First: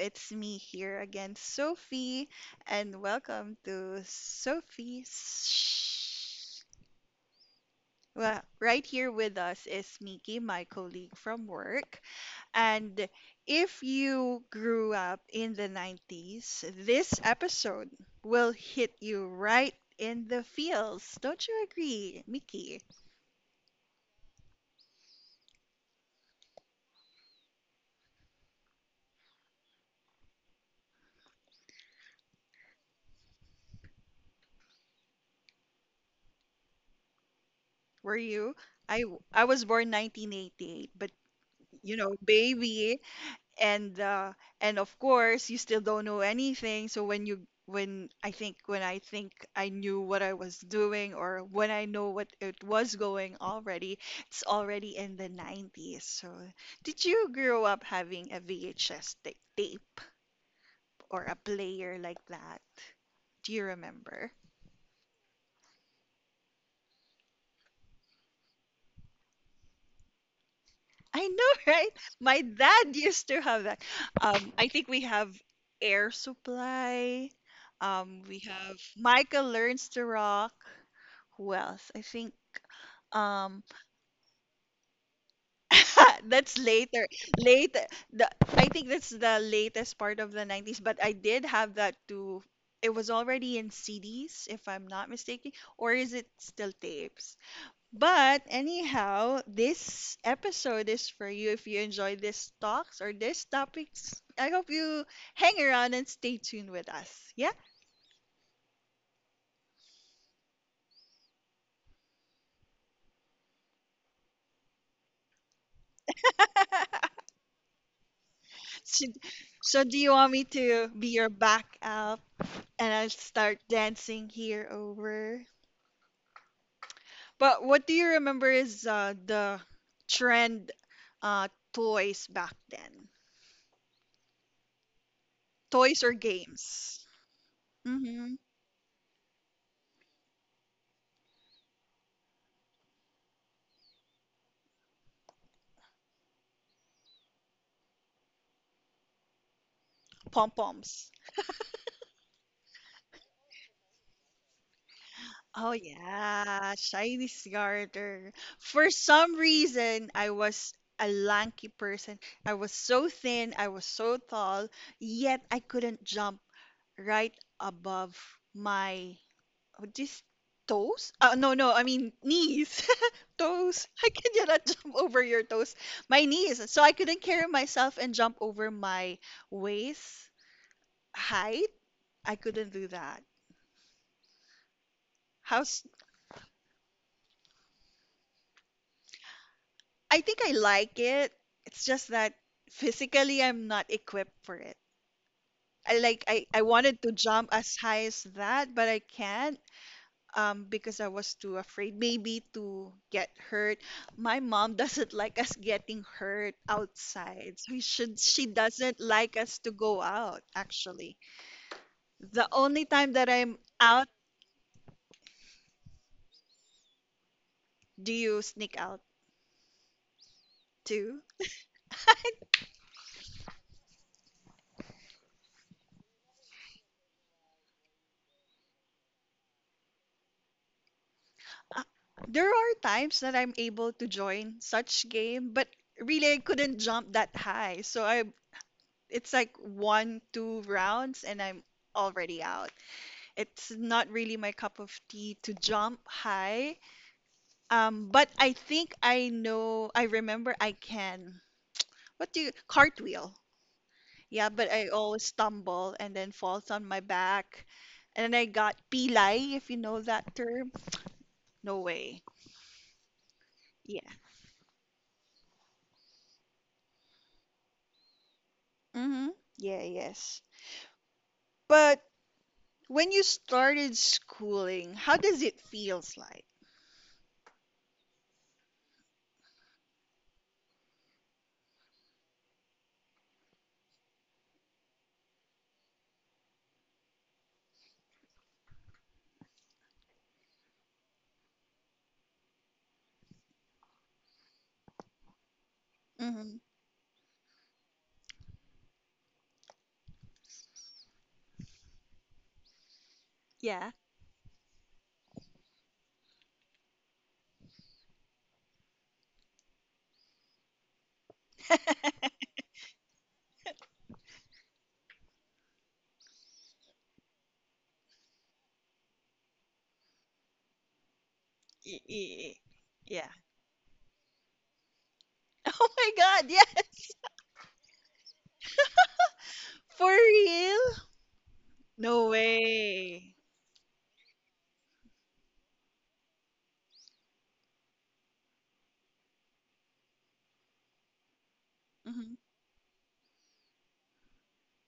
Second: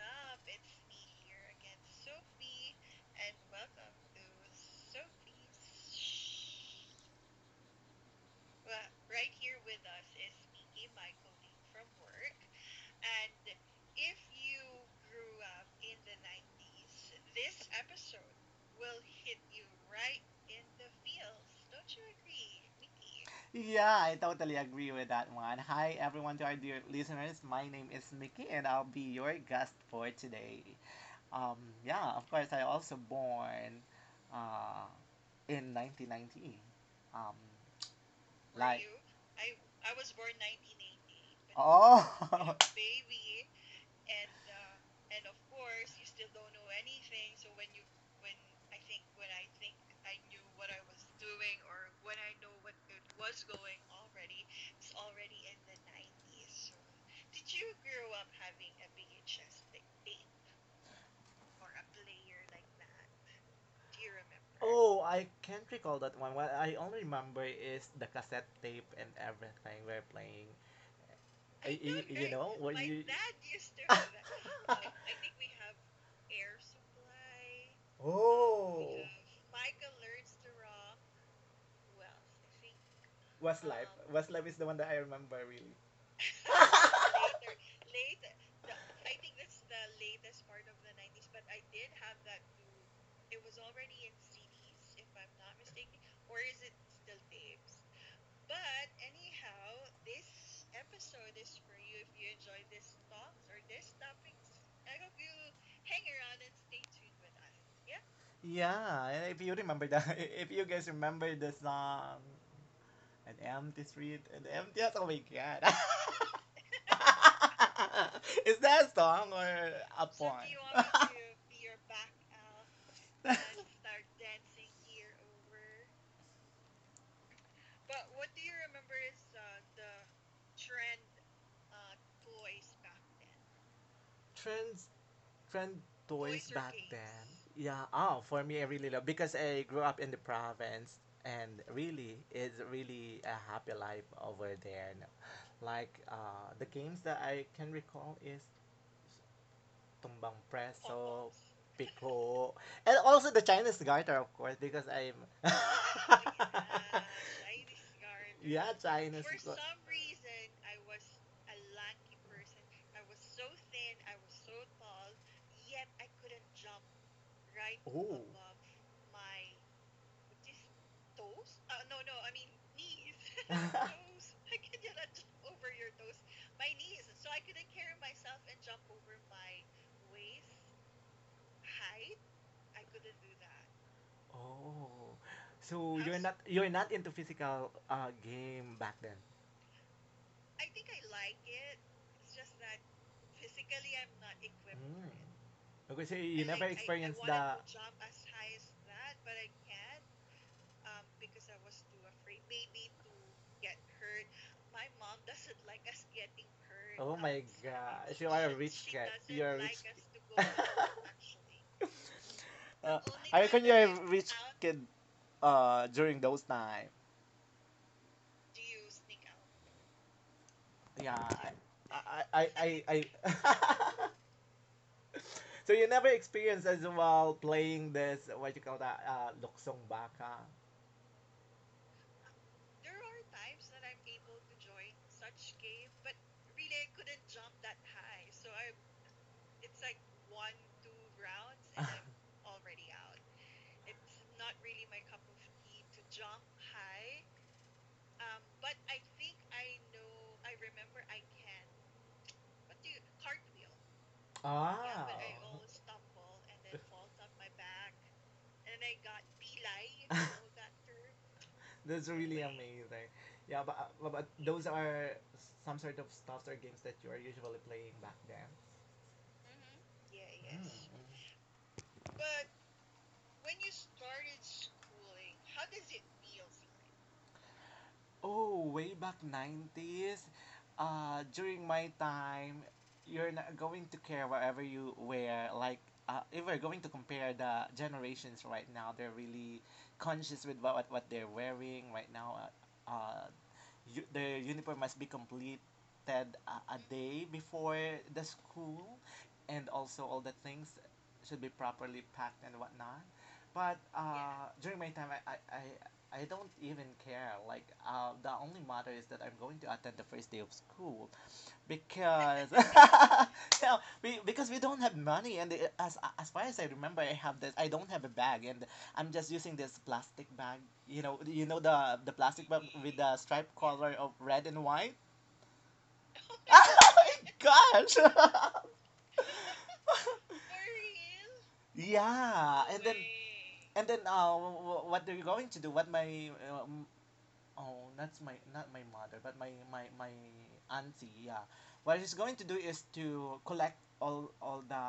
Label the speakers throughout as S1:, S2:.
S1: It's me here again, Sophie, and welcome to Sophie's. Well, right here with us is Miki, my colleague from work. And if you grew up in the 90s, this episode will hit you right in the feels. Don't you agree, Miki?
S2: Yeah, I totally agree with that one. Hi, everyone, to our dear listeners. My name is Mickey, and I'll be your guest for today. Yeah, of course, I also born uh, in 1990. Um,
S1: Were you?
S2: like,
S1: I, I was born 1988, but you know,
S2: oh,
S1: baby.
S2: which
S1: and uh and of course you still don't know anything, so when you when I think I knew what I was doing, or when I know what it was going already, it's already in the 90s. So did you grow up having a tape or a player like that? Do you remember?
S2: oh, I can't recall that one. What I only remember is the cassette tape and everything we're playing.
S1: I know,
S2: I,
S1: right?
S2: y- you
S1: My
S2: know, what
S1: dad
S2: you.
S1: used to have that. I think we have Air Supply. We have
S2: Oh,
S1: Michael Learns to Rock. Who else? I think um
S2: Westlife. Westlife is the one that I remember really.
S1: that's later. Later the I think that's the latest part of the 90s, but I did have that too. It was already in CDs, if I'm not mistaken, or is it still tapes? But anyhow, this episode is for you. If you enjoy these talks or these topics, I hope you hang around and stay tuned with us. Yeah?
S2: Yeah, and if you remember that, if you guys remember the song, an empty street, an empty house. Oh my god. Is that a
S1: So,
S2: song or
S1: so do
S2: a
S1: you
S2: So
S1: want
S2: porn?
S1: me
S2: Do
S1: to be your back up and I'll start dancing here over? But what do you remember is the trend, uh, toys back then?
S2: Trends, trend
S1: Toys or
S2: toys back games?
S1: games?
S2: Then. Yeah. Oh,
S1: Mm-hmm.
S2: for me, I really love because I grew up in the province, and really, it's really a happy life over there. Like the games that I can recall is Tumbang
S1: Pom poms.
S2: Preso, Pico, and also the Chinese Garter, of course, because I'm
S1: Oh yeah, shiny starter.
S2: yeah
S1: For
S2: Chinese.
S1: some reason, I was a lanky person. I was so thin, I was so tall, yet I couldn't jump right above
S2: Oh.
S1: my what this toes? No, I mean knees. toes. I cannot jump over your toes. My knees. So I couldn't carry myself and jump over my waist height. I couldn't do that.
S2: Oh, oh,
S1: How?
S2: so you're not— you're not into physical game back then.
S1: I think I like it. It's just that physically I'm not equipped for it.
S2: Mm.
S1: I
S2: Okay, so
S1: like
S2: you
S1: I,
S2: never
S1: I wanted to
S2: experienced the—
S1: jump as high as that, but I
S2: but I—
S1: can't because I was too afraid maybe to get hurt. My mom doesn't like us getting hurt
S2: Oh my
S1: outside. So we
S2: gosh,
S1: should
S2: you are
S1: She
S2: a rich
S1: doesn't
S2: guy.
S1: like
S2: You're a
S1: us to
S2: rich—
S1: go out actually. The only
S2: Only
S1: time that
S2: I
S1: I'm
S2: reckon you're a
S1: out,
S2: rich kid during those time.
S1: do you sneak out
S2: Yeah.
S1: too?
S2: I I I, I So you never experienced as well playing this what you call that luksong baka.
S1: uh, there are times that I'm able to join such game, but really I couldn't jump that high. So I it's like one, two rounds and I'm already out. It's not really my cup of tea to jump high. But I think I remember I can. What do you cartwheel? Yeah, but
S2: Ah.
S1: I always stumble and then falls on my back. And then I got pilay, if you know that term. No
S2: That's
S1: way.
S2: really amazing. Yeah, but, uh, but
S1: Yeah.
S2: but those are some sort of stuffs or games that you are usually playing back then.
S1: Mm-hmm. Yeah, yes.
S2: Mm.
S1: But when you started schooling, how does it feels like?
S2: Oh, way back 90s, during my time, you're not going to care whatever you wear. Like, if we're going to compare the generations right now, they're really conscious with what they're wearing right now. Uh, uh, their uniform must be completed
S1: Mm-hmm.
S2: a day before the school, and also all the things should be properly packed and whatnot. But
S1: Yeah.
S2: yeah. During my time, I don't even care. Like, the only matter is that I'm going to attend the first day of school. Because no, we, because we don't have money, and as far as I remember, I have this. I don't have a bag, and I'm just using this plastic bag. You know
S1: Y-
S2: the plastic
S1: y-
S2: bag with the
S1: yeah.
S2: stripe color of red and white.
S1: Oh my god, yeah.
S2: Oh my gosh!
S1: For real? No
S2: Yeah, and then
S1: way.
S2: and then uh, wh- what are you going to do? What my Oh, that's my— not my mother, but my auntie. Yeah, what she's going
S1: Hmm.
S2: to do is to collect all the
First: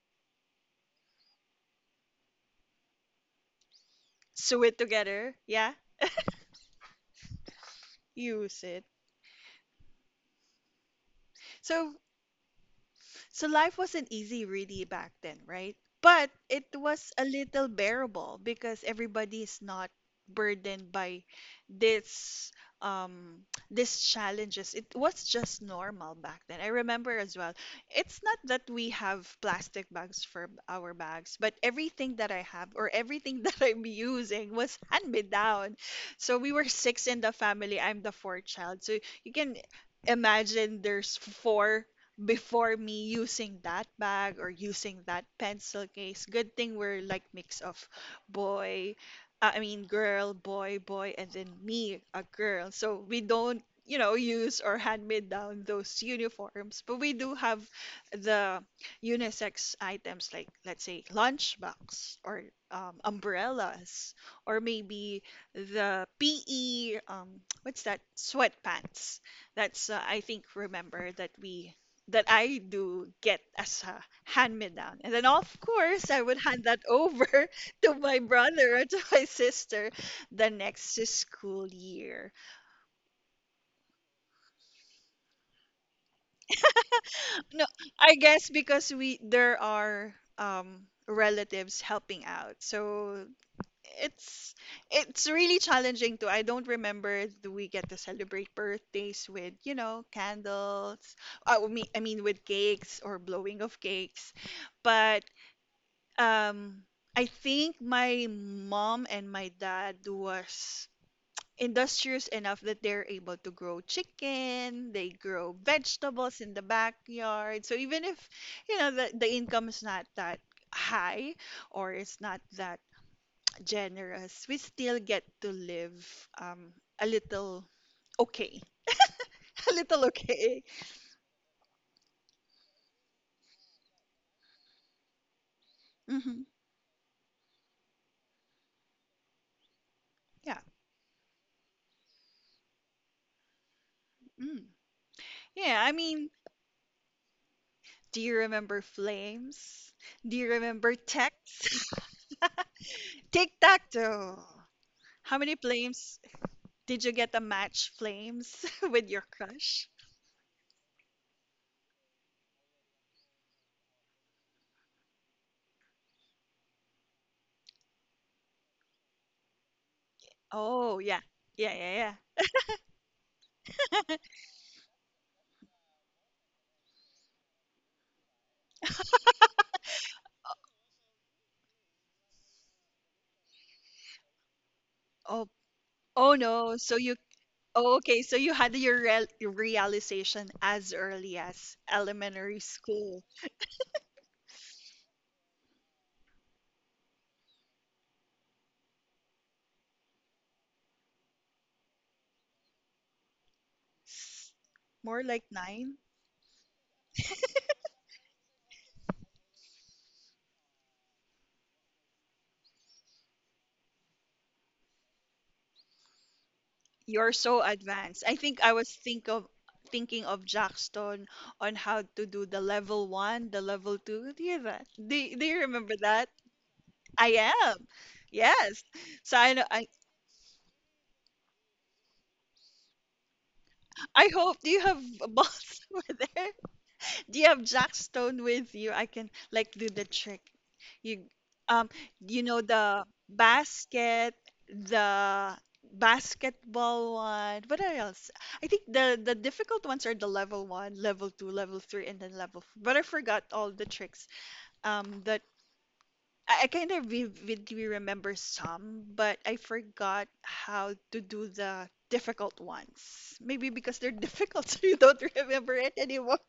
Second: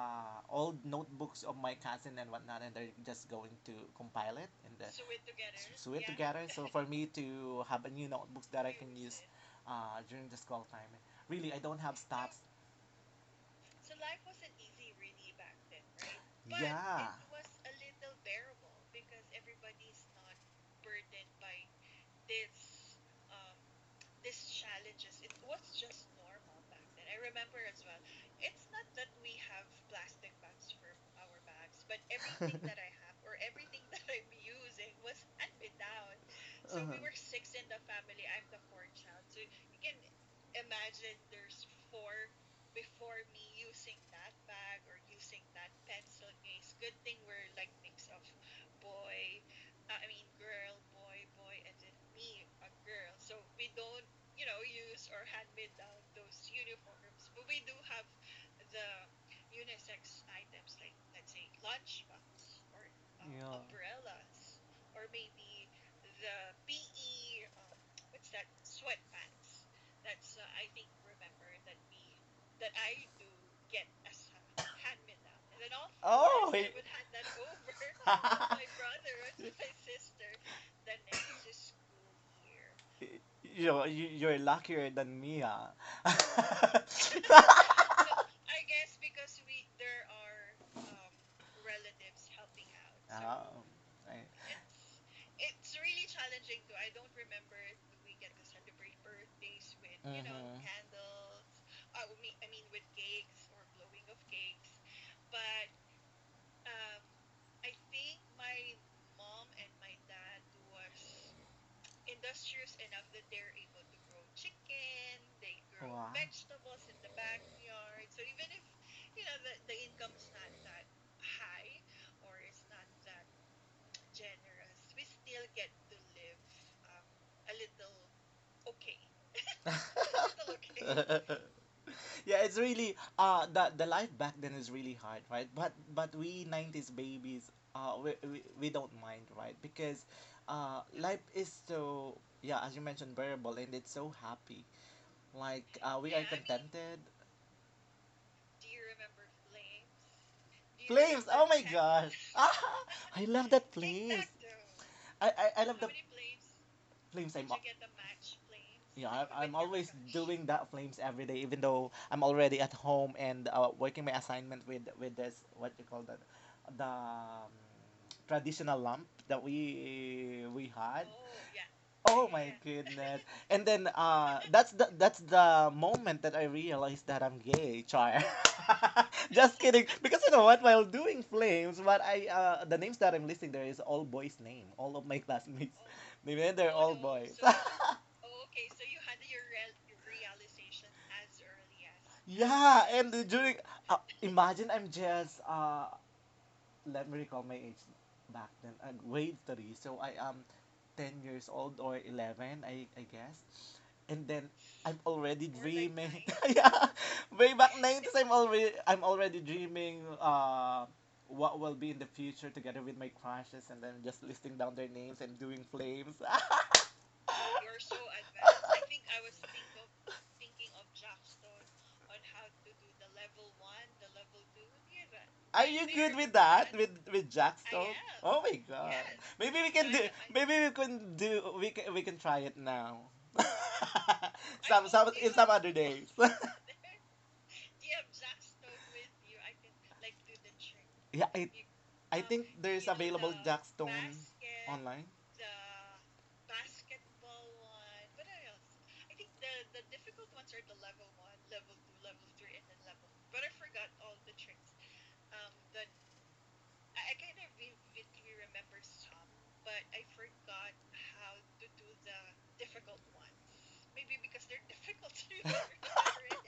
S2: old notebooks of my cousin and whatnot, and they're just going to compile it
S1: Sew
S2: and
S1: it
S2: then
S1: together. Yeah.
S2: sew it together. So for me to have a new notebooks that
S1: Use
S2: I
S1: it.
S2: can use during the school time. Really, I don't
S1: So
S2: have stops.
S1: So life wasn't easy really back then, right? But it
S2: Yeah.
S1: was a little bearable because everybody is not burdened by this um these challenges. It was just normal back then. I remember as well. It's not that we have plastic bags for our bags, but everything that I have or everything that I'm using was hand me down. So we were
S2: Uh-huh.
S1: six in the family. I'm the fourth child. So you can imagine there's four before me using that bag or using that pencil case. Good thing we're like mix of boy, I mean girl, boy, boy, and then me, a girl. So we don't, you know, use or hand me down those uniforms, but we do have the unisex items, like let's say lunchbox or
S2: Yeah.
S1: umbrellas, or maybe the PE what's that, sweatpants. That's I think remember that we that I do get as a hand me down. And then, of course, I would
S2: Oh,
S1: hand
S2: y-
S1: that over to my brother or to my sister the next school year.
S2: you know, you are luckier than me, ah. Ah,
S1: No, I guess because we there are relatives helping out. So
S2: I—
S1: it's it's really challenging too. I don't remember, do we get to celebrate birthdays with, you know, candles. I mean with cakes or blowing of cakes. But Um, I think my mom and my dad was industrious enough that they're able to grow chicken, they grow vegetables in the backyard. So even if, you know, the income is not that high or it's not that generous, we still get to live a little okay. A little okay.
S2: okay. Yeah, it's really the life back then is really hard, right? But
S1: Hmm.
S2: we 90s babies we don't mind, right? Because
S1: Yeah.
S2: life is so— yeah, as you mentioned, variable, and it's so happy.
S1: Mm.
S2: Like
S1: Yeah, I
S2: we are— yeah,
S1: mean,
S2: I mean, contented.
S1: do you remember flames? Do you remember
S2: Even flames, oh my
S1: texts?
S2: gosh, ah, I love
S1: Tic
S2: that
S1: tac
S2: flames.
S1: toe. How many
S2: I love how the
S1: flames
S2: many
S1: did you get
S2: flames
S1: a
S2: flames. I'm did you
S1: match flames
S2: You
S1: with
S2: know,
S1: your
S2: I, I'm
S1: crush?
S2: always doing that flames every day, even though I'm already at home and working my assignment with this what you call that, the traditional lamp that we
S1: Oh
S2: had.
S1: yeah, yeah, yeah,
S2: Oh
S1: yeah.
S2: my goodness! And then that's the— that's the moment that I realized that I'm gay, child. Just kidding, because you know what? While doing flames, what I the names that I'm listing there is all boys' name, all of my
S1: Oh,
S2: classmates.
S1: oh
S2: They- they're
S1: no.
S2: all boys.
S1: Oh, okay. So you had your realization as early as elementary
S2: Yeah, and
S1: school.
S2: during imagine I'm just let me recall my age back then, grade three, so I am 10 years old or 11, I guess, and then
S1: S-
S2: I'm
S1: More like
S2: already
S1: nine.
S2: dreaming. Nine. Yeah, way back 90s, I'm already dreaming what will be in the future together with my crushes, and then just listing down their names and doing flames. You're—
S1: You're so advanced. I think I was thinking of Jackson on how to do the level one, the level two. Do you that? Do you
S2: Are you
S1: remember
S2: good are
S1: that?
S2: that? With
S1: I
S2: Jack's
S1: am.
S2: talk? Oh my
S1: Yes.
S2: god.
S1: So I
S2: Maybe
S1: know
S2: we can do Maybe we can do— we can try it now. I—
S1: I hope, do you have
S2: some in
S1: a
S2: you some other
S1: boss
S2: days.
S1: over there? Do you have Jack Stone with you? I can like do the trick. You
S2: Yeah, I—
S1: um
S2: I
S1: you
S2: think
S1: know
S2: there's
S1: the
S2: available Jack's online.
S1: the basketball one. What are else? I think the difficult ones are the level one, level two, level three, and then level four. But I forgot all the tricks. The I kind of vividly remember some, but I forgot how to do the difficult ones. Maybe because they're difficult, so you don't remember it anymore.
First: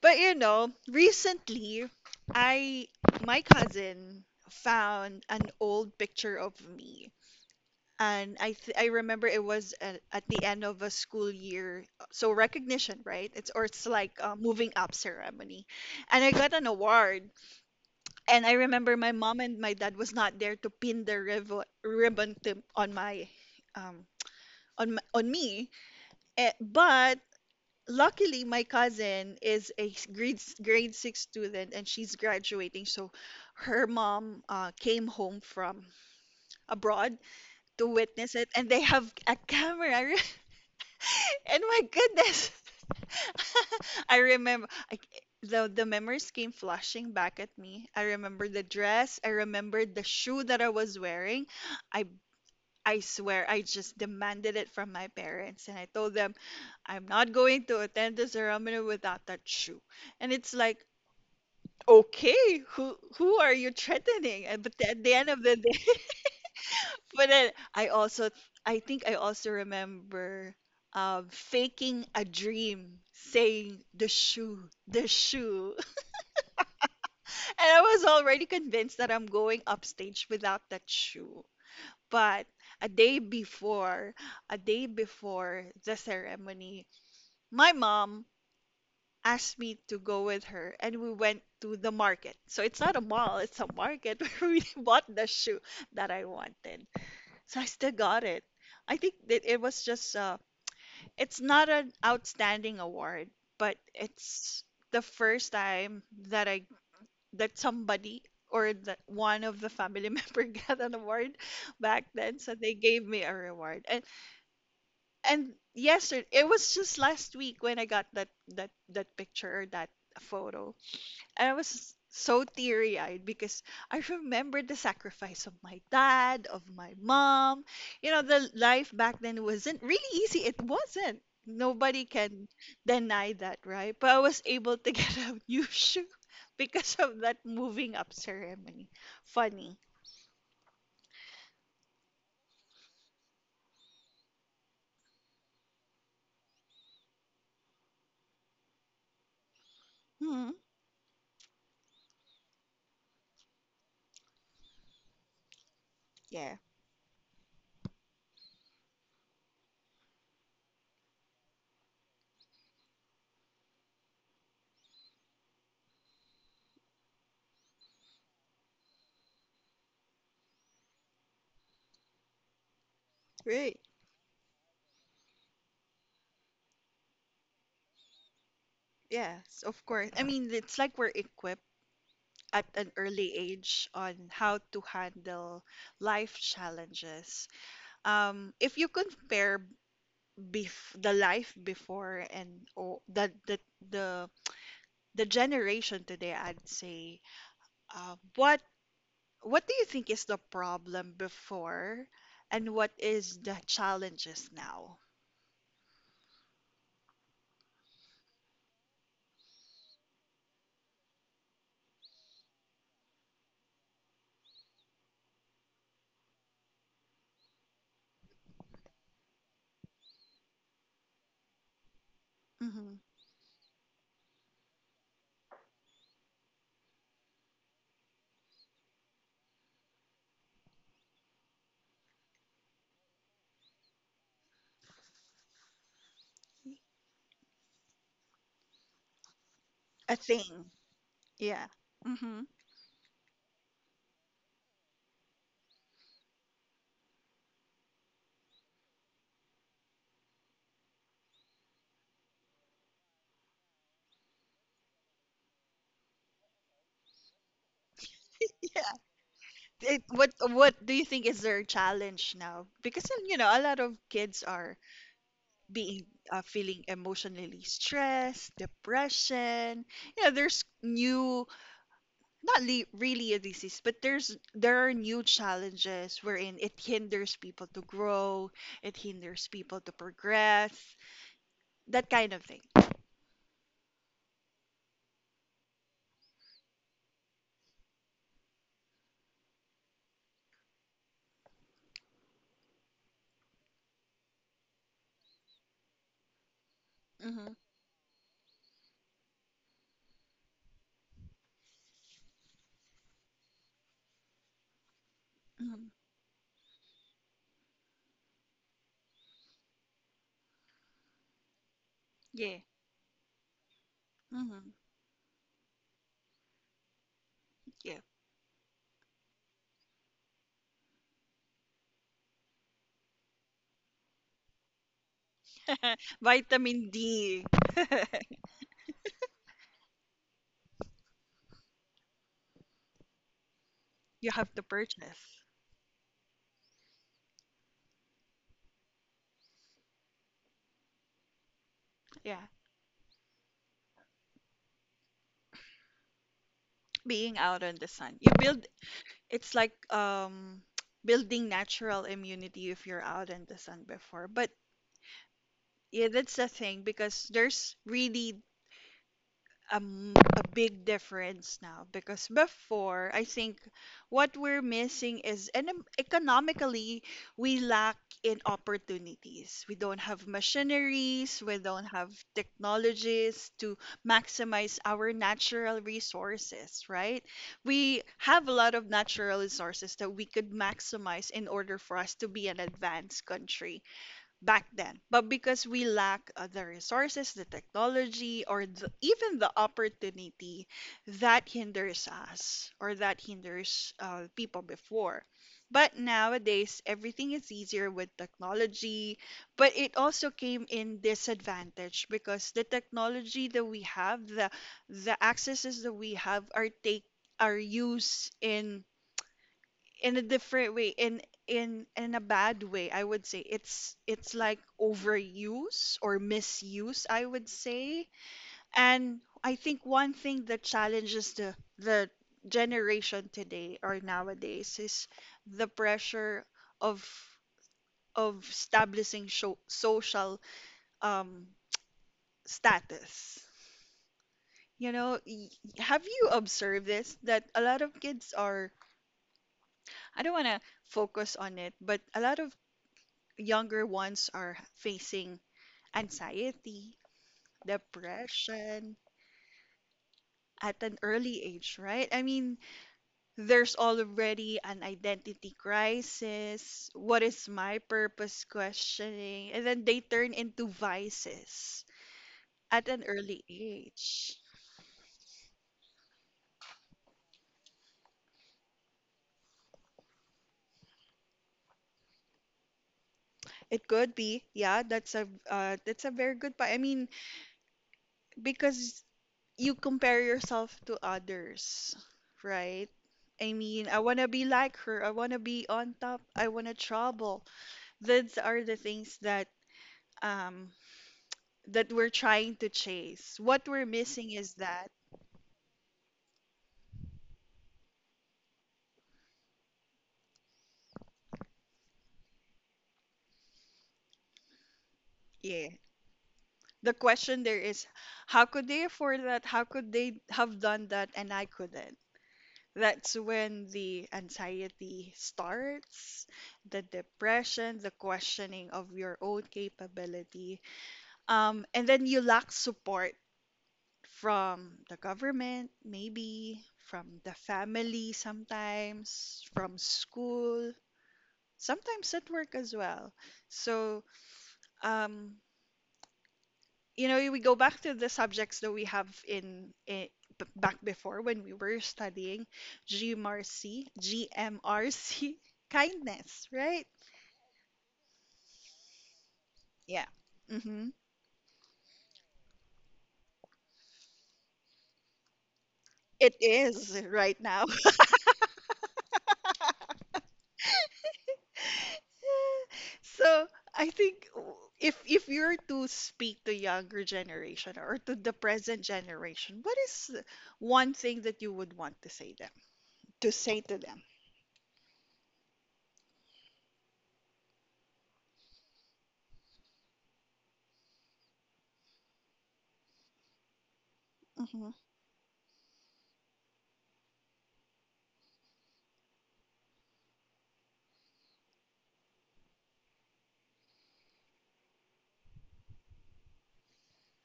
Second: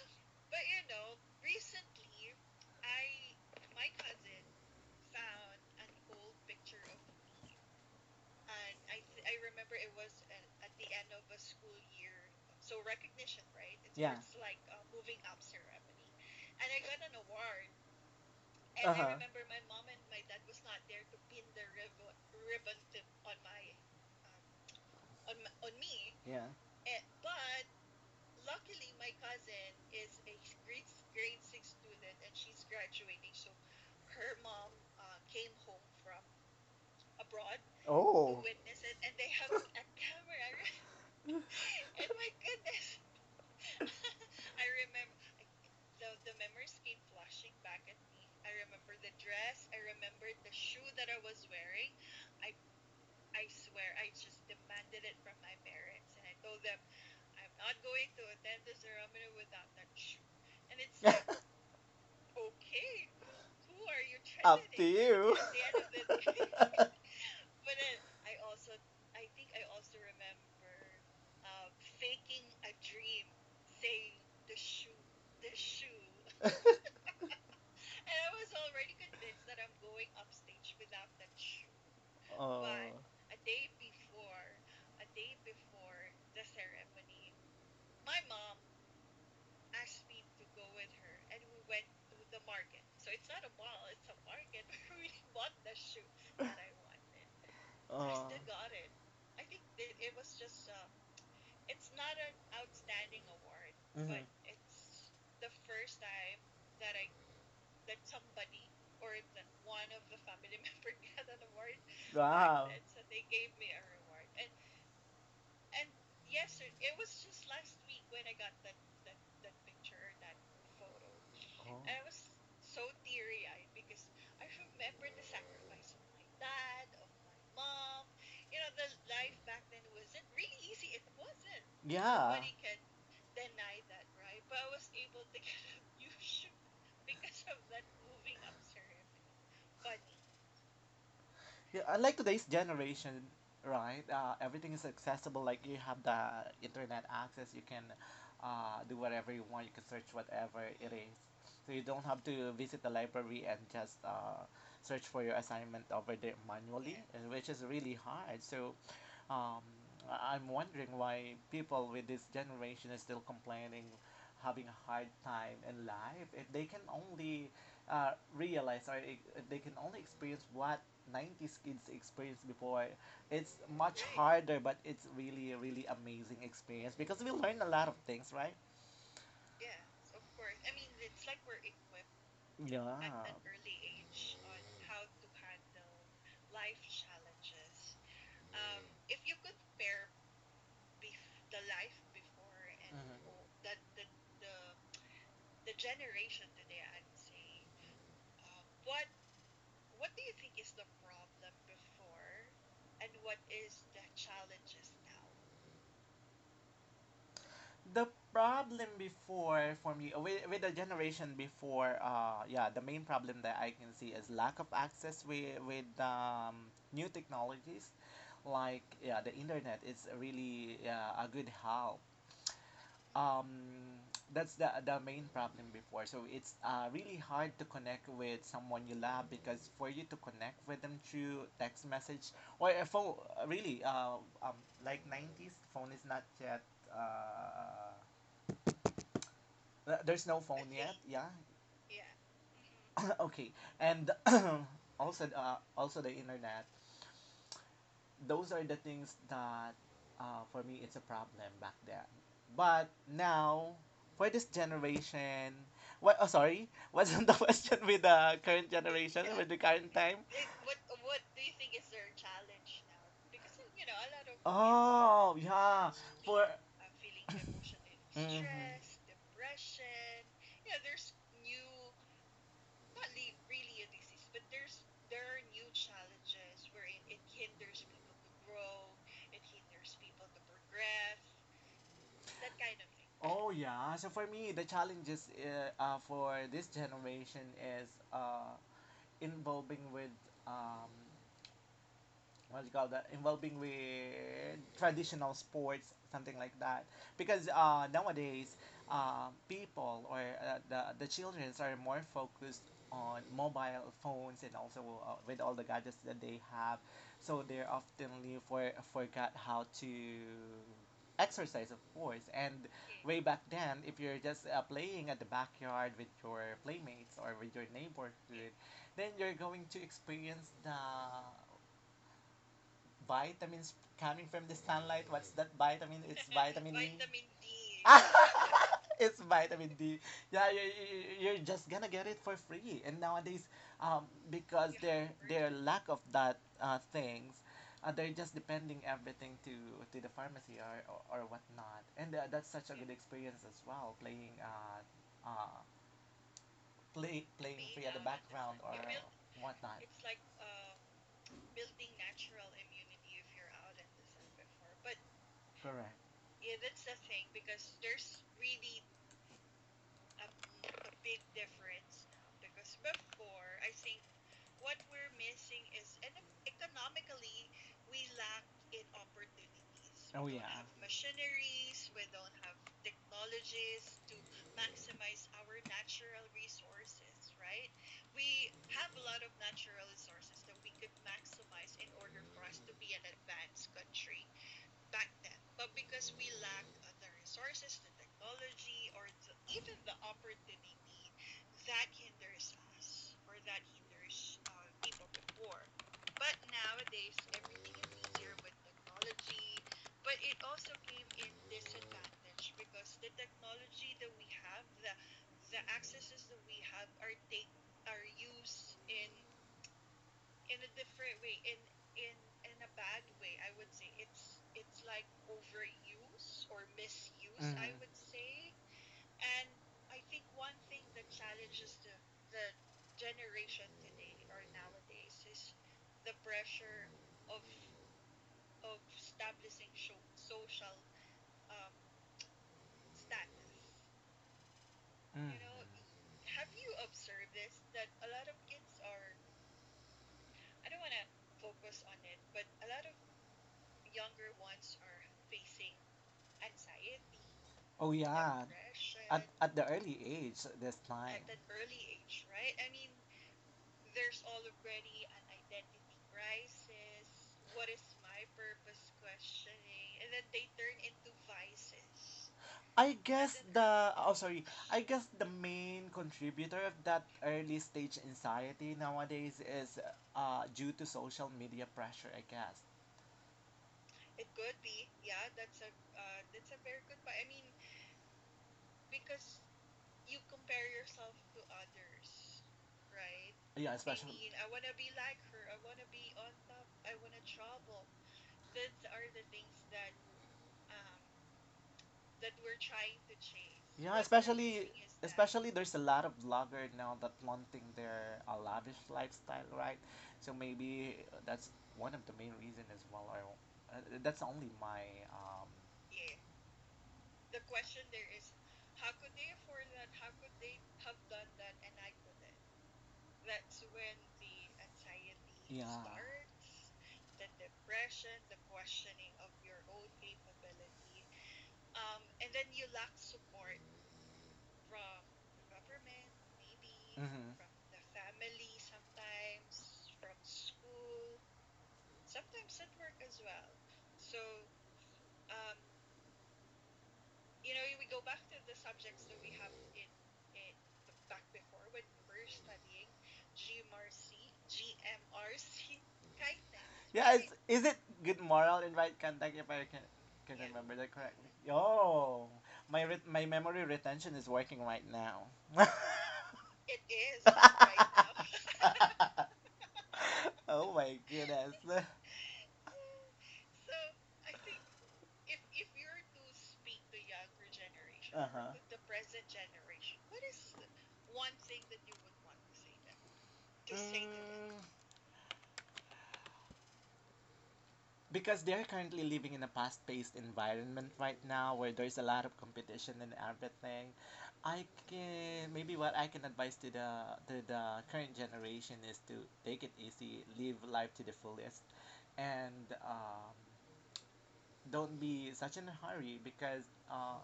S1: But you know, recently, I my cousin found an old picture of me. And I remember it was at the end of a school year, so
S2: Was—
S1: recognition, right? It's like
S2: Yeah.
S1: a moving up ceremony,
S2: Money.
S1: and I
S2: And—
S1: got an award. And I
S2: Uh—
S1: remember my
S2: uh-huh.
S1: mom and my dad was not there to pin the ribbon on my um on on me.
S2: Yeah.
S1: Eh, but luckily my cousin is a grade 6 student and she's graduating. So her mom came home from abroad to witness
S2: Oh.
S1: it, and they have a camera. and my goodness, I remember I, the memories came flashing back at me. I remember the dress. I remembered the shoe that I was wearing. I I swear I just demanded it from my parents and I told them I'm not going to attend the ceremony without that shoe. And it's like,
S2: I—
S1: okay, who are you threatening?
S2: Up
S1: And But
S2: to
S1: at the end
S2: you.
S1: of the day,
S2: The
S1: but then I also, I think I also remember faking a dream, saying the shoe, the shoe.
S2: day—
S1: And I was already convinced that I'm going upstage without that shoe. But
S2: Oh.
S1: a day before, a day before the ceremony, my mom asked me to go with her and we went to the market. So it's not a mall, it's a market where we bought the shoe that I wanted. So I still
S2: Oh.
S1: got it.
S2: Mhm.
S1: I think that it was just it's not an outstanding award, but it's the first time that I that somebody or that one of the family member got an award back then. So
S2: Wow.
S1: they gave me a reward. And yesterday, it was just last week when I got that that picture or that photo. And I was
S2: Oh.
S1: so teary eyed because I remembered the sacrifice of my dad, of my mom. You know, the life back then wasn't really easy. It wasn't. Nobody
S2: Yeah. A—
S1: can deny that, right? But I was able to get a new shoe because of that moving up ceremony. Funny.
S2: yeah. I like today's generation, right? Everything is accessible. Like you have the internet access. You can do whatever you want. You can search
S1: Hmm.
S2: whatever it is. So you don't have to visit the library and just search for your assignment over there
S1: Yeah.
S2: manually, which is really hard. So Um, I- I'm wondering why people with this generation is still complaining, having a hard time in life. If they can only realize, or if they can only experience what 90s kids experienced before, it's
S1: Right.
S2: much harder, but it's really, really amazing experience, because we learn a lot of things, right?
S1: Yes, of course. I mean, it's like we're equipped at
S2: Yeah.
S1: an early age on how to handle life challenges. If you compare the life before and
S2: Mhm.
S1: oh, the the generation today, I'd say uh, what what do you think is the problem before and what is the challenges now?
S2: The problem before for me with the generation before— yeah, the main problem that I can see is lack of access with new technologies. Like yeah, the internet is really— yeah, a good help.
S1: Mm-hmm.
S2: um that's the main problem before. So it's really hard to connect with someone you love, because for you to connect with them through text message or a phone really— um, like 90s phone is not yet uh,
S1: A
S2: there's no phone
S1: thing.
S2: yet. Yeah.
S1: Yeah. Mm-hmm.
S2: Okay. And also, also the internet. Those are the things that, for me, it's a problem back then. But now, for this generation— what? Oh, sorry. What's the question with the current
S1: Yeah,
S2: generation, with the current
S1: it,
S2: time?
S1: what do you think is their challenge now? Because you know, a lot of kids are
S2: Oh, yeah.
S1: being,
S2: For—
S1: feeling emotionally
S2: Mhm.
S1: stressed, depression. You know, there's new not le- really a disease, but there are new challenges wherein it hinders people to grow, it hinders people to progress, that kind of thing.
S2: Oh yeah. So for me, the challenges for this generation is uh, involving with— um, what do you call that, involving with traditional sports, something like that. Because
S1: Mm-hmm.
S2: nowadays people, or the children are more focused on mobile phones and also with all the
S1: Hmm.
S2: gadgets that they have, so they often leave— for forgot how to exercise, of course. And
S1: Yeah.
S2: way back then, if you're just
S1: Mm-hmm.
S2: playing at the backyard with your playmates or with your
S1: Yeah.
S2: neighborhood, then you're going to experience the vitamins coming from the sunlight. What's that vitamin? It's vitamin
S1: Vitamin
S2: E.
S1: D.
S2: It's vitamin D. Yeah, you're just gonna get it for free. And nowadays, um,
S1: you have to
S2: because their—
S1: purchase.
S2: lack of that things, they're just depending everything to— to the pharmacy or or whatnot. And
S1: Yeah.
S2: that's such a good experience as well, playing uh,
S1: Being
S2: playing
S1: out in
S2: free
S1: the
S2: at the
S1: sun. You
S2: background
S1: build
S2: or
S1: it's like
S2: whatnot.
S1: building natural immunity if you're out in the sun before. But
S2: Correct.
S1: yeah, that's the thing, because there's really a big difference now. Because before, I think what we're missing is, and economically we lack in opportunities. We don't
S2: Oh
S1: have
S2: yeah.
S1: machineries, we don't have technologies to maximize our natural resources, right? We have a lot of natural resources that we could maximize in order for us to be an advanced country back then. But because we lack the resources, the technology, or the, even the opportunity, that hinders us or that hinders people before. But nowadays, everything is easier with technology, but it also came in disadvantage because the technology that we have, the accesses that we have, are take are used in a different way in a bad way I would say. It's like overuse or misuse, I would
S2: Mm. Mm,
S1: say. And I think one thing that challenges the generation today or nowadays is the pressure of establishing social um status, you know
S2: mm.
S1: y-
S2: You—
S1: Have you observed this, that a lot of kids are, I don't want to focus on it, but a lot of younger ones are facing anxiety,
S2: Oh yeah,
S1: depression
S2: at the early age, this
S1: at
S2: at
S1: an
S2: line.
S1: early age, right? I mean, there's already an identity crisis, what is my purpose questioning, and then they turn into vices
S2: I
S1: at
S2: and
S1: an
S2: guess
S1: early
S2: then the oh
S1: age.
S2: sorry, I guess the main contributor of that early stage anxiety nowadays is due to social media pressure, I guess.
S1: It could be, yeah, that's a very good point. I mean, because you compare yourself to others, right? I
S2: Yeah, I
S1: mean, I
S2: especially—
S1: want to be like her. I want to be on top. I want to trouble. These are the things that um that we're trying to chase. What we're
S2: yeah,
S1: missing is
S2: especially,
S1: that,
S2: especially there's a lot of vlogger now that wanting their a lavish lifestyle, right? So maybe that's one of the main reason as well. Or that's only my— um
S1: yeah. The question there is, how could they afford that? How could they have done that and I couldn't? That's when the anxiety
S2: yeah.
S1: starts, the depression, the questioning of your own capability. And then you lack support from the government, maybe from the
S2: Mhm.
S1: family sometimes, from school, sometimes at work as well. So, um, you know, we go back to the subjects that we have in, b back before when we were studying GMRC, GMRC, kindness, right?
S2: Yeah, it's— is it good moral in right contact, if I can—
S1: Yeah.
S2: can remember that
S1: Mm-hmm.
S2: correctly? Oh, my— re- my memory retention is working right now.
S1: It is right now.
S2: Oh my goodness. Generation.
S1: So I think if you're to speak to younger generation or to
S2: Uh
S1: the
S2: huh. For—
S1: present generation, what is one thing that you would want to say them, to say to them?
S2: that because they're currently living in a fast-paced environment right now, where there's a lot of competition and everything. I
S1: Mm-hmm.
S2: Can— maybe what I can advise to the— to the current generation is to take it easy, live life to the fullest, and don't be such in a hurry, because uh,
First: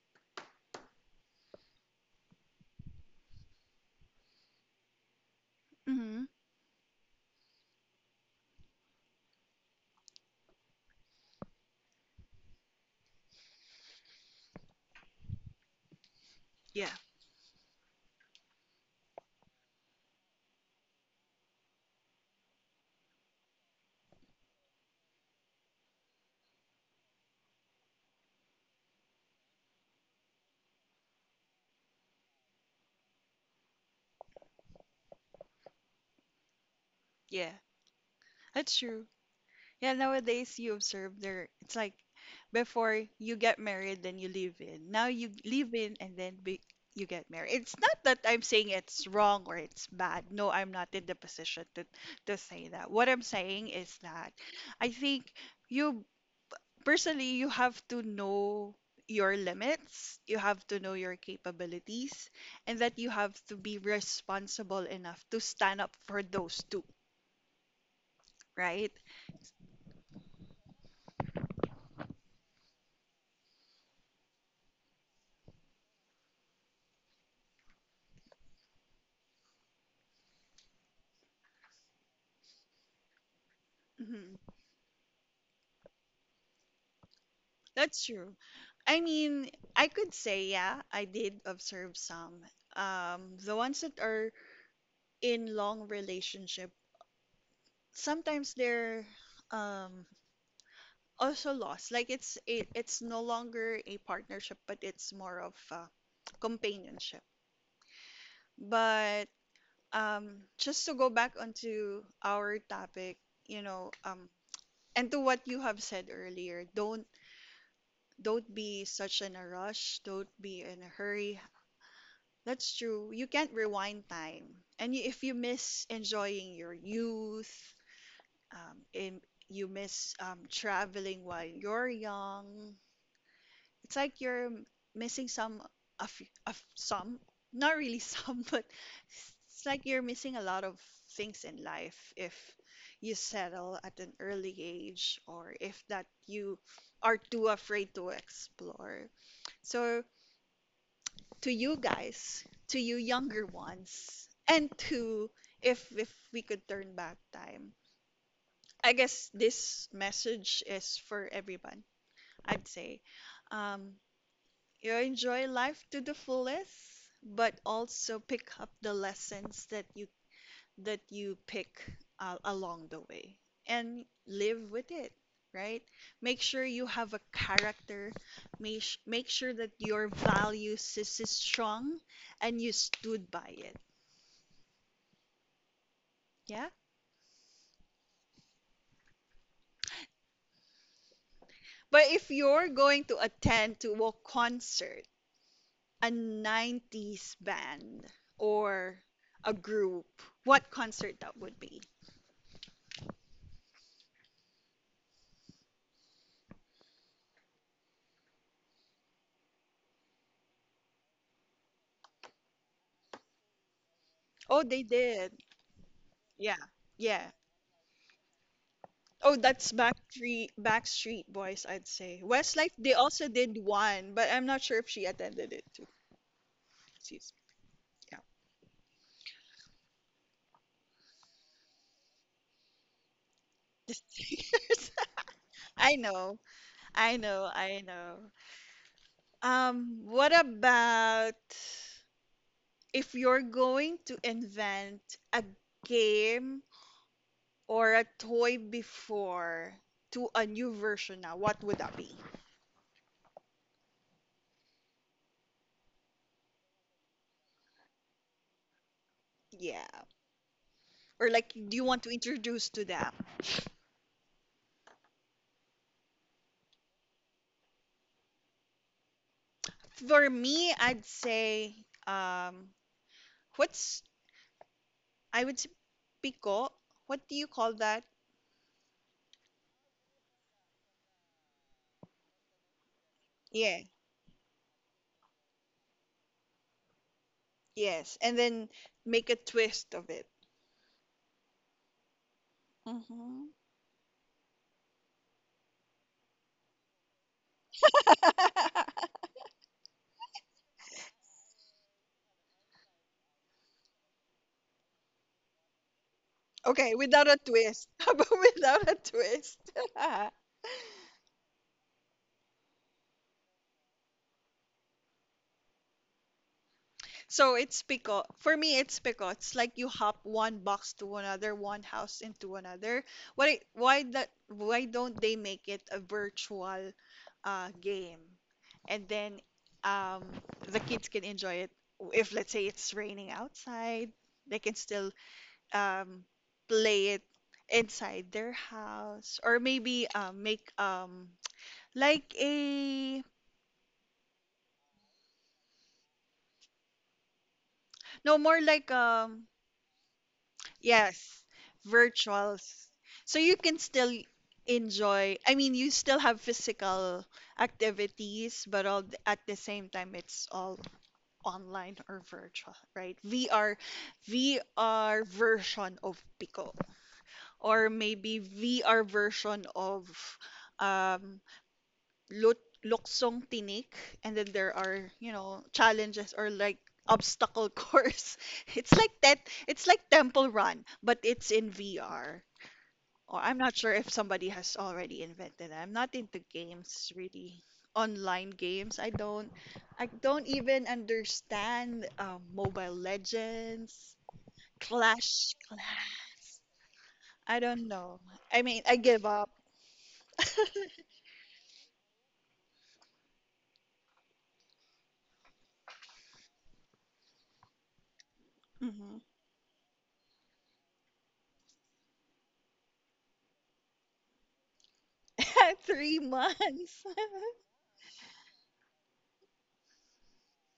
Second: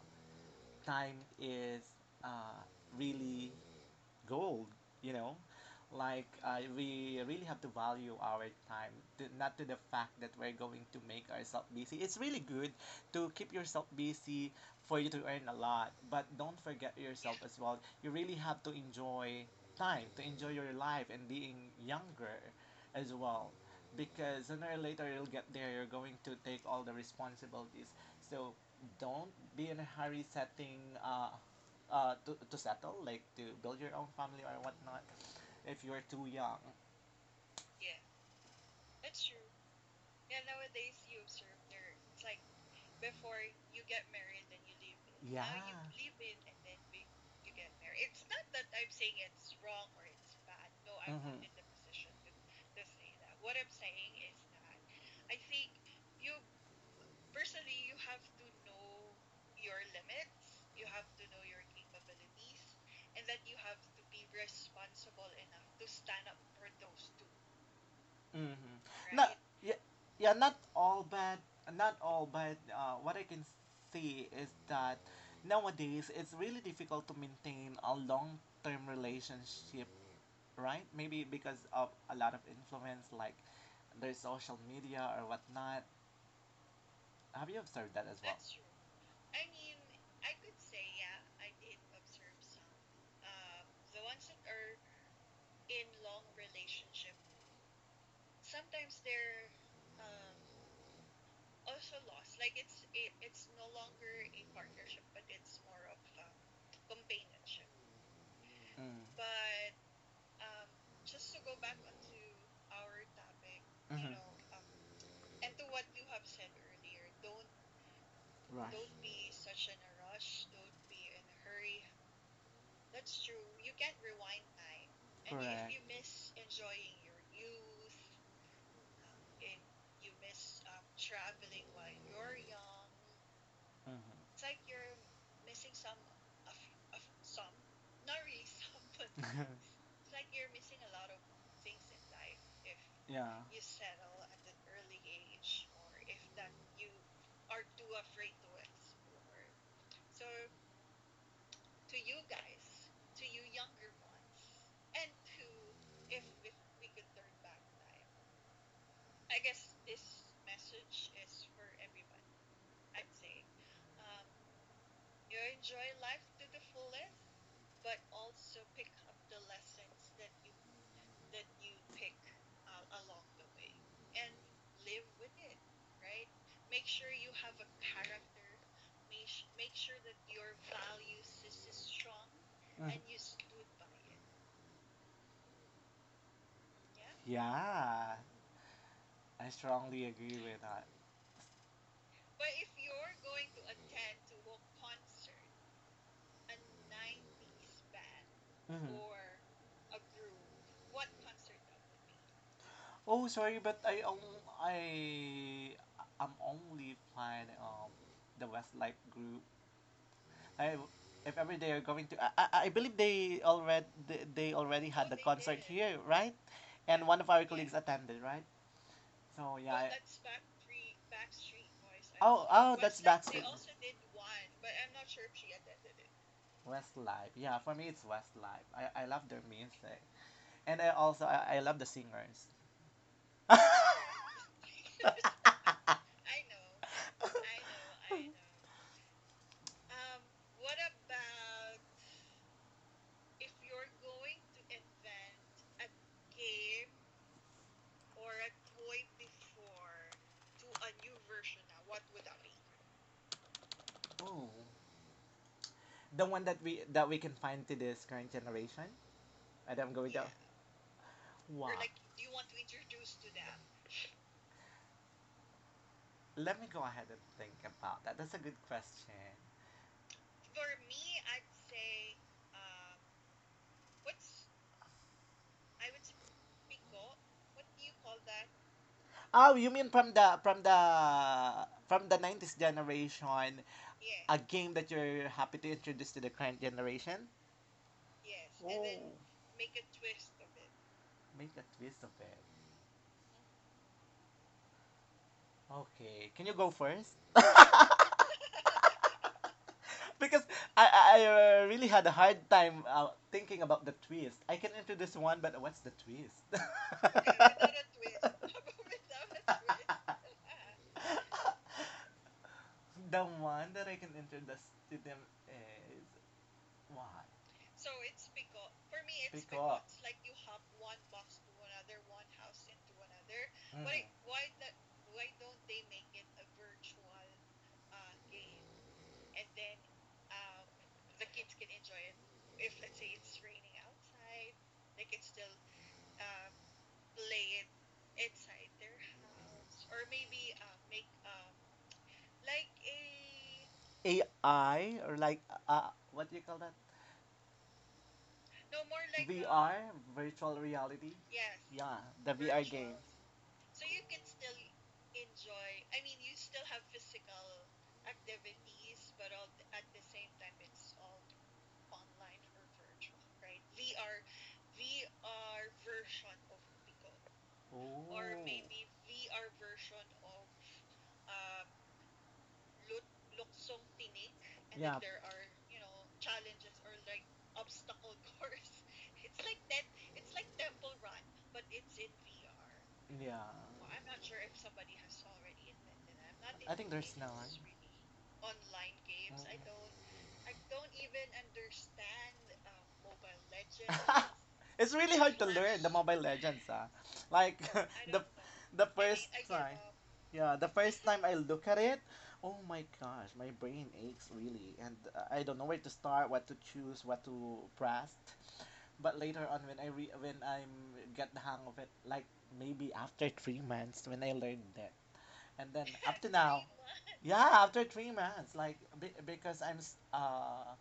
S2: time is uh, really gold, you know.
S1: Mm-hmm.
S2: Like we really have to value our time, to— not to the fact that we're going to make ourselves busy. It's really good to keep yourself busy for you to earn a lot, but don't
S1: Yeah,
S2: forget yourself as well. You really have to enjoy time, to enjoy your life and being younger as well, because sooner or later you'll get there, you're going to take all the responsibilities. So don't be in a hurry setting to settle, like to build your own family or whatnot, if you're too young.
S1: yeah, that's true. Yeah, nowadays you observe there. It's like before you get married, then you live in. Now you
S2: Yeah.
S1: live in, and
S2: Yeah.
S1: then you get married. It's not that I'm saying it's wrong or it's bad. No, I'm not in the
S2: Mhm.
S1: position to say that. What I'm saying is that I think you, personally, you have to know your limits, you have to know your capabilities, and that you have to be responsible enough to stand up for those two.
S2: Mm-hmm.
S1: Right?
S2: Right? Not yeah, yeah, not all bad, not all but What I can see is that nowadays it's really difficult to maintain a long-term relationship, right? Maybe because of a lot of influence, like their
S1: Mm-hmm.
S2: social media or whatnot. Have you observed
S1: That's
S2: that as
S1: true. I mean, I could say, yeah, I did observe some. The ones that are in long relationship, sometimes they're um also lost. Like it's no longer a partnership, but it's more of a companionship.
S2: Mm,
S1: But just to go back onto our topic, you know,
S2: mm-hmm.
S1: and to what you have said earlier, don't be
S2: Right.
S1: such in a rush, don't be in a hurry. That's true. You can't rewind time. And if you miss enjoying your youth, um, in, you miss traveling while you're young, it's like
S2: Mm-hmm.
S1: you're missing of, of some, not really some, but it's like you're missing a lot of things in life if you
S2: yeah.
S1: settle at an early age or if that you are too afraid to explore. So to you guys, to you younger ones, and to, if we could turn back time. I guess this message is for everyone. I'd say, um, you know, enjoy life to the fullest, but also pick up the lessons that you, that you pick along the way and live with it, right? Make sure you have a character. Make sure that your values is strong and you stood by it. Yeah?
S2: Yeah, I strongly agree with that.
S1: But if you're going to attend to a concert, a 90s band or a group, what concert that would be?
S2: Oh, sorry, but I'm only planning the Westlife group. I, if ever they are going to, I believe they
S1: Oh, they
S2: already had the
S1: did.
S2: concert here, right?
S1: Yeah.
S2: And one
S1: Yeah.
S2: of our colleagues attended, right?
S1: Oh,
S2: So
S1: that's
S2: yeah.
S1: Backstreet Boys, I'd say. Westlife,
S2: Oh,
S1: they
S2: that's
S1: also
S2: Backstreet.
S1: did one, but I'm not sure if she attended it too.
S2: Westlife,
S1: She's
S2: yeah. For me, it's
S1: yeah.
S2: Westlife. I love their music, and I also I love the singers.
S1: Just years. I know. I know. I know. What about if you're going to invent a game or a toy before to a new version now, what would that be?
S2: Oh. The one that we can find to this current generation. And
S1: Yeah.
S2: I'm going to
S1: Or like
S2: wow.
S1: do you want to introduce to them?
S2: Let me go ahead and think about that. That's a good question.
S1: For me, I'd say um what's I would say pico. What do you call that?
S2: Oh, you mean from the 90s generation,
S1: Yeah,
S2: a game that you're happy to introduce to the current generation?
S1: Yes. And then make a twist of it.
S2: Oh. Make a twist of it.
S1: Hmm.
S2: Okay. Can you go first? because I really had a hard time thinking about the twist. I can introduce one, but what's the twist?
S1: Okay,
S2: the
S1: without a twist. How about without a twist?
S2: one that I can introduce to them is why?
S1: So it's because for me it's because it's like you
S2: Because.
S1: hop one box to another, one house into another. Why
S2: Mm.
S1: why that, why don't they make it a virtual game? And then um, the kids can enjoy it. If let's say it's raining outside, they can still um, play it inside their house or maybe make like a,
S2: AI or like, uh, what do you call that?
S1: no more like
S2: VR, virtual reality.
S1: yes,
S2: Yeah, the VR
S1: virtuals.
S2: game.
S1: So you can still enjoy, I mean, you still have physical activities, but at the same time, it's all online or virtual, right? VR, VR version of Pico,
S2: Or
S1: or
S2: Oh.
S1: maybe VR version of um, Lut- Luksong Tinik, and then there
S2: Yeah. they
S1: are, you know, challenges or like obstacle course. It's like that. It's like Temple Run, but it's in VR.
S2: Yeah.
S1: Or I'm not sure if somebody has already invented that. I'm not into
S2: think there's
S1: games
S2: no one.
S1: really.
S2: Really.
S1: Online games. I don't even understand Mobile Legends,
S2: It's really hard to learn the Mobile
S1: Clash.
S2: Legends, ah. Like
S1: I don't
S2: the
S1: know. I mean,
S2: the
S1: I
S2: first
S1: give up.
S2: time, yeah, the first time I look at it, oh my gosh, my brain aches really, and I don't know where to start, what to choose, what to press. But
S1: Hmm.
S2: later on when I get the hang of it, like maybe after 3 months when I learned that, and then up
S1: Three
S2: to now,
S1: months.
S2: yeah, after 3 months, like because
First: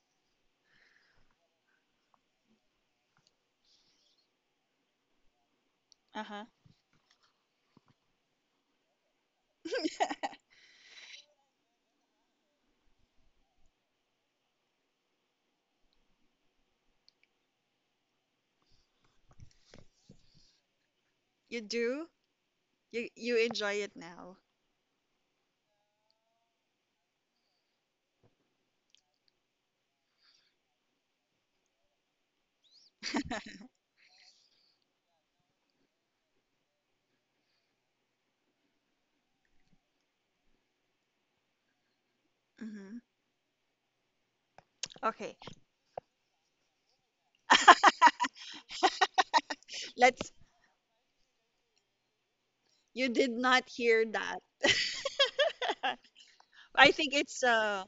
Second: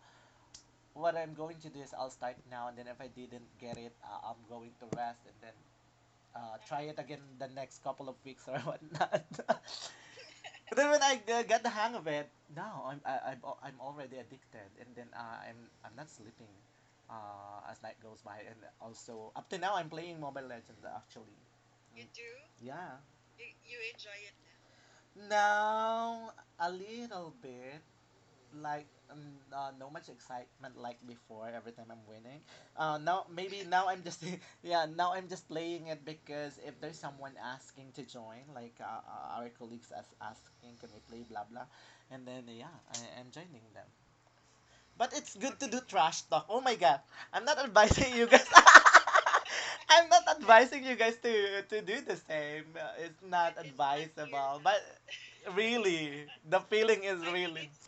S2: what I'm going to do is I'll start now, and then if I didn't get it, I'm going to rest and then.
S1: Uh-huh.
S2: Try it again the next couple of weeks or whatnot. And then when I got the hang of it, now I'm I, I'm already addicted, and then I'm not sleeping, as night goes by, and also up to now I'm playing Mobile Legends actually.
S1: You do?
S2: Yeah.
S1: You enjoy it now.
S2: Now a little bit, like um, no much excitement like before every time I'm winning. Now I'm just yeah, now I'm just playing it because if there's someone asking to join, like our colleagues as asking can we play blah blah, and then yeah
S1: Hmm.
S2: I am joining them. But it's
S1: Okay.
S2: good to do trash talk. Oh my god, I'm not advising you guys. I'm not
S1: Let's,
S2: advising you guys to do the same.
S1: you did
S2: It's not
S1: not hear that.
S2: advisable. But really, the
S1: I
S2: feeling
S1: think
S2: is I think
S1: it's
S2: really. It's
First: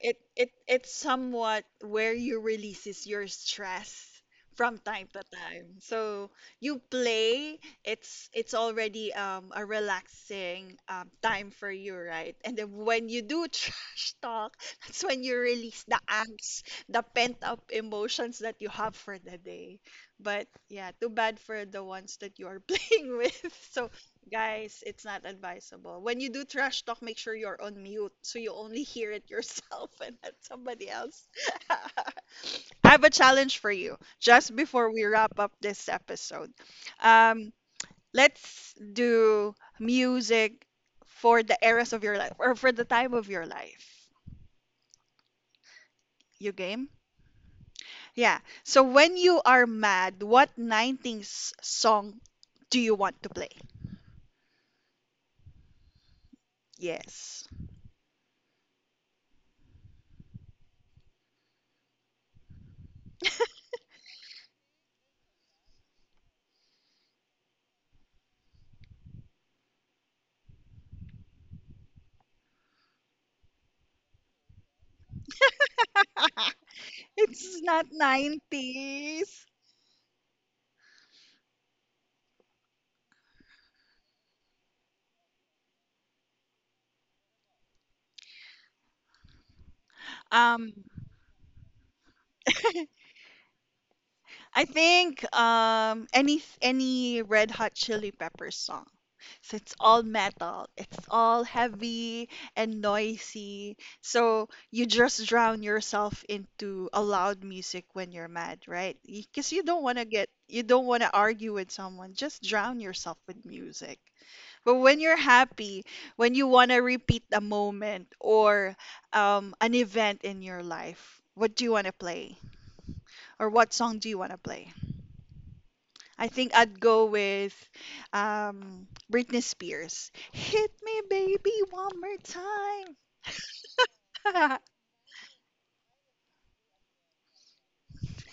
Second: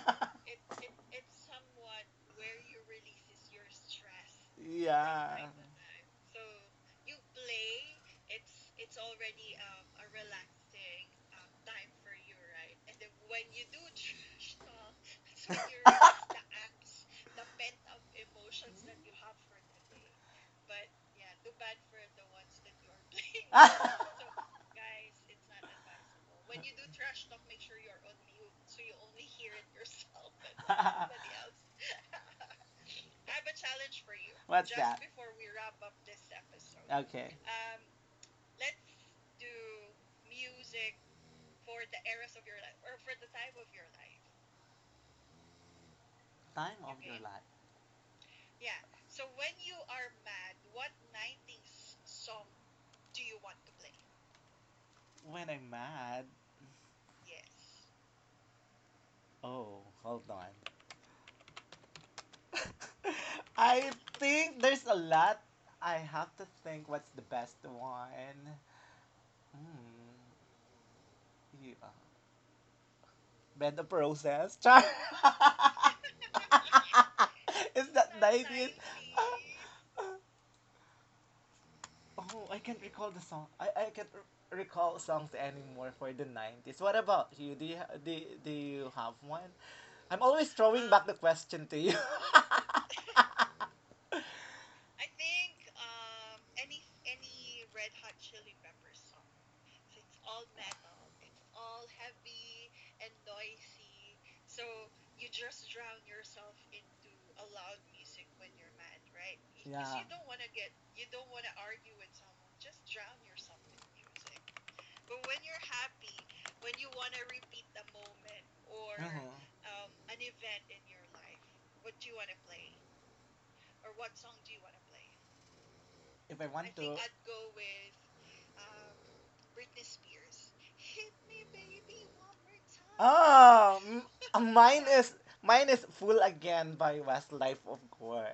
S1: it it it's somewhat where you releases your stress from time to
S2: Yeah.
S1: time. So you play, it's already a relaxing time for you, right? And then when you do trash talk, that's when you release the angst, the pent up emotions that you have for the day. But yeah, too bad for the ones that you are playing with. So, guys, it's not advisable. When you do trash talk, make sure you're on mute so you only hear it yourself and not somebody else. I have a challenge for you just
S2: What's
S1: before
S2: that?
S1: we wrap up this episode.
S2: Okay.
S1: Um, let's do music for the eras of your life or for the time of your life. You
S2: Time
S1: game?
S2: of okay. your life.
S1: Yeah. So when you are mad, what 90s song do you want to play?
S2: When I'm mad.
S1: Yes.
S2: Oh, hold on. I think there's a lot. I have to think what's the best one. Hmm. Yeah. Bend the process. Char.
S1: It's not
S2: Is that the idea?
S1: 90s.
S2: Oh, I can't recall the song. I can't r- recall songs anymore for the 90s. What about you? Do you have one? I'm always
S1: Um,
S2: throwing back the question to you.
S1: I think any Red Hot Chili Peppers song. So it's all metal, it's all heavy and noisy. So you just drown yourself into a loud music when you're mad, right? Because
S2: yeah.
S1: you don't want to argue with someone. Just drown yourself with music. But when you're happy, when you want to repeat a moment or
S2: Mhm.
S1: an event in your life, what do you want to play? Or what song do you want to play? I
S2: If I
S1: think
S2: want
S1: I'd
S2: to.
S1: go with Britney Spears. Hit me, baby, one more time.
S2: Oh, m- uh, mine is mine is Fool Again by Westlife, of course.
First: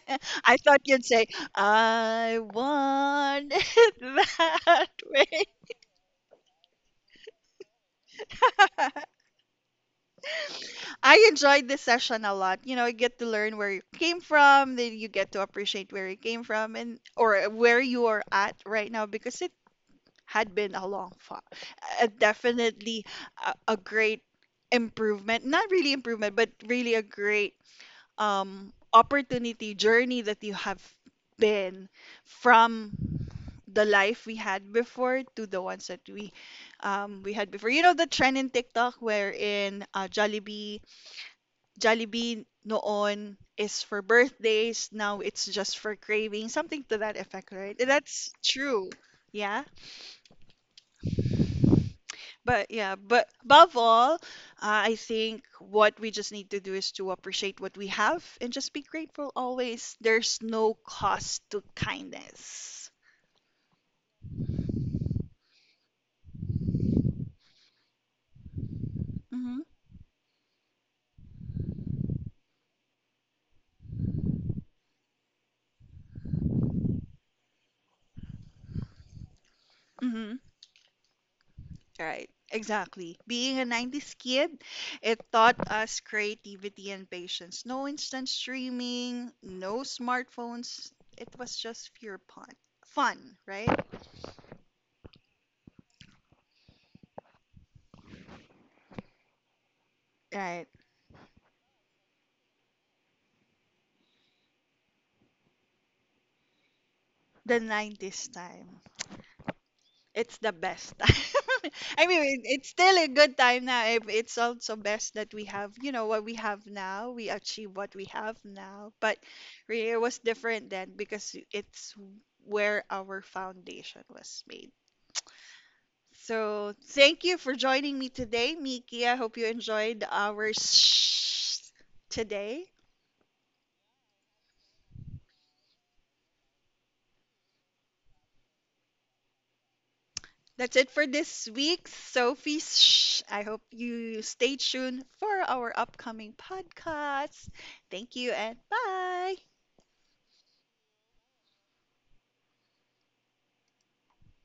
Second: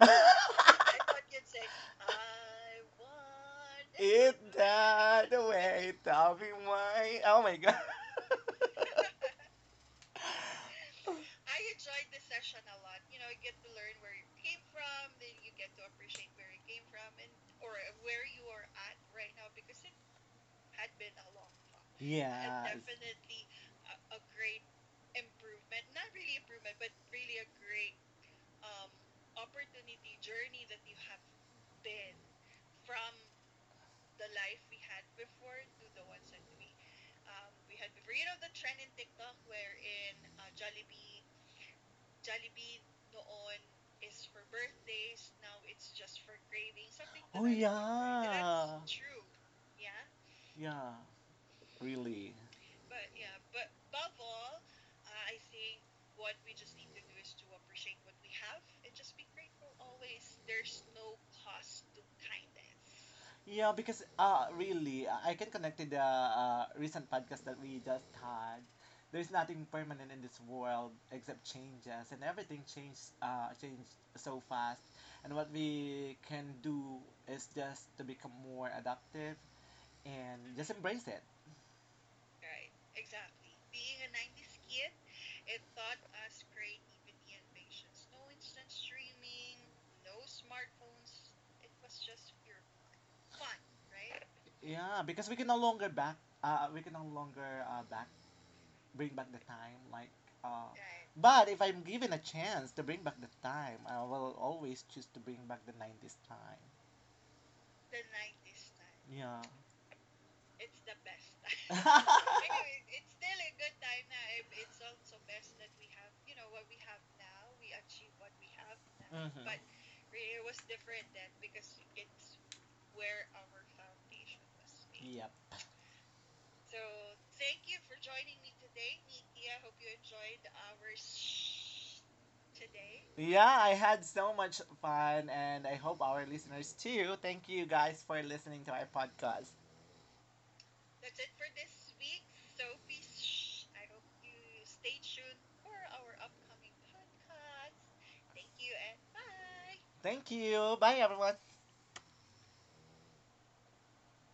S1: I thought you'd say, I want it
S2: It
S1: that
S2: died
S1: way.
S2: away, Tommy Wine. Oh my god.
S1: I enjoyed this session a lot. You know, I get to learn where you came from, then you get to appreciate where you came from and or where you are at right now because it had been a long fall.
S2: Yeah.
S1: Definitely a great improvement. Not really improvement, but really a great opportunity journey that you have been from the life we had before to the ones that we had before. You know the trend in TikTok wherein Jollibee noon is for birthdays, now it's just for craving, something to that
S2: Oh
S1: effect, right? That's
S2: yeah.
S1: true. Yeah.
S2: Yeah. Really.
S1: But yeah, but above all, I think what we just need to do is to appreciate what we have and just be grateful always. There's no cost to kindness.
S2: Yeah, because really, I can connect to the recent past that we just had. There's
S1: Mm-hmm.
S2: nothing permanent in this world except changes, and everything changed changed so fast. And what we can do is just to become more adaptive
S1: Mm-hmm.
S2: and just embrace it.
S1: Right. Exactly. Being a 90s kid, it taught us creativity and patience. No instant streaming, no smartphones. It was just pure fun. Fun, right?
S2: Yeah, because we can no longer back. We can no longer back bring back the time. Like,
S1: Right.
S2: uh, but if I'm given a chance to bring back the time, I will always choose to bring back the '90s time.
S1: The 90s time.
S2: Yeah.
S1: It's the best time. I mean, it's still a good time now. It- it's also best that we have, you know, what we have now. We achieve what we have now. But
S2: Mhm.
S1: really, it was different then because it's where our foundation was made.
S2: Yep.
S1: So thank you for joining me today, Miki. I hope you enjoyed our today.
S2: Yeah, I had so much fun, and I hope our listeners too. Thank you guys for listening to our podcast.
S1: That's it for this week's Sophie's Shh. I hope you stay tuned for our upcoming podcast. Thank you and bye.
S2: Thank you. Bye, everyone.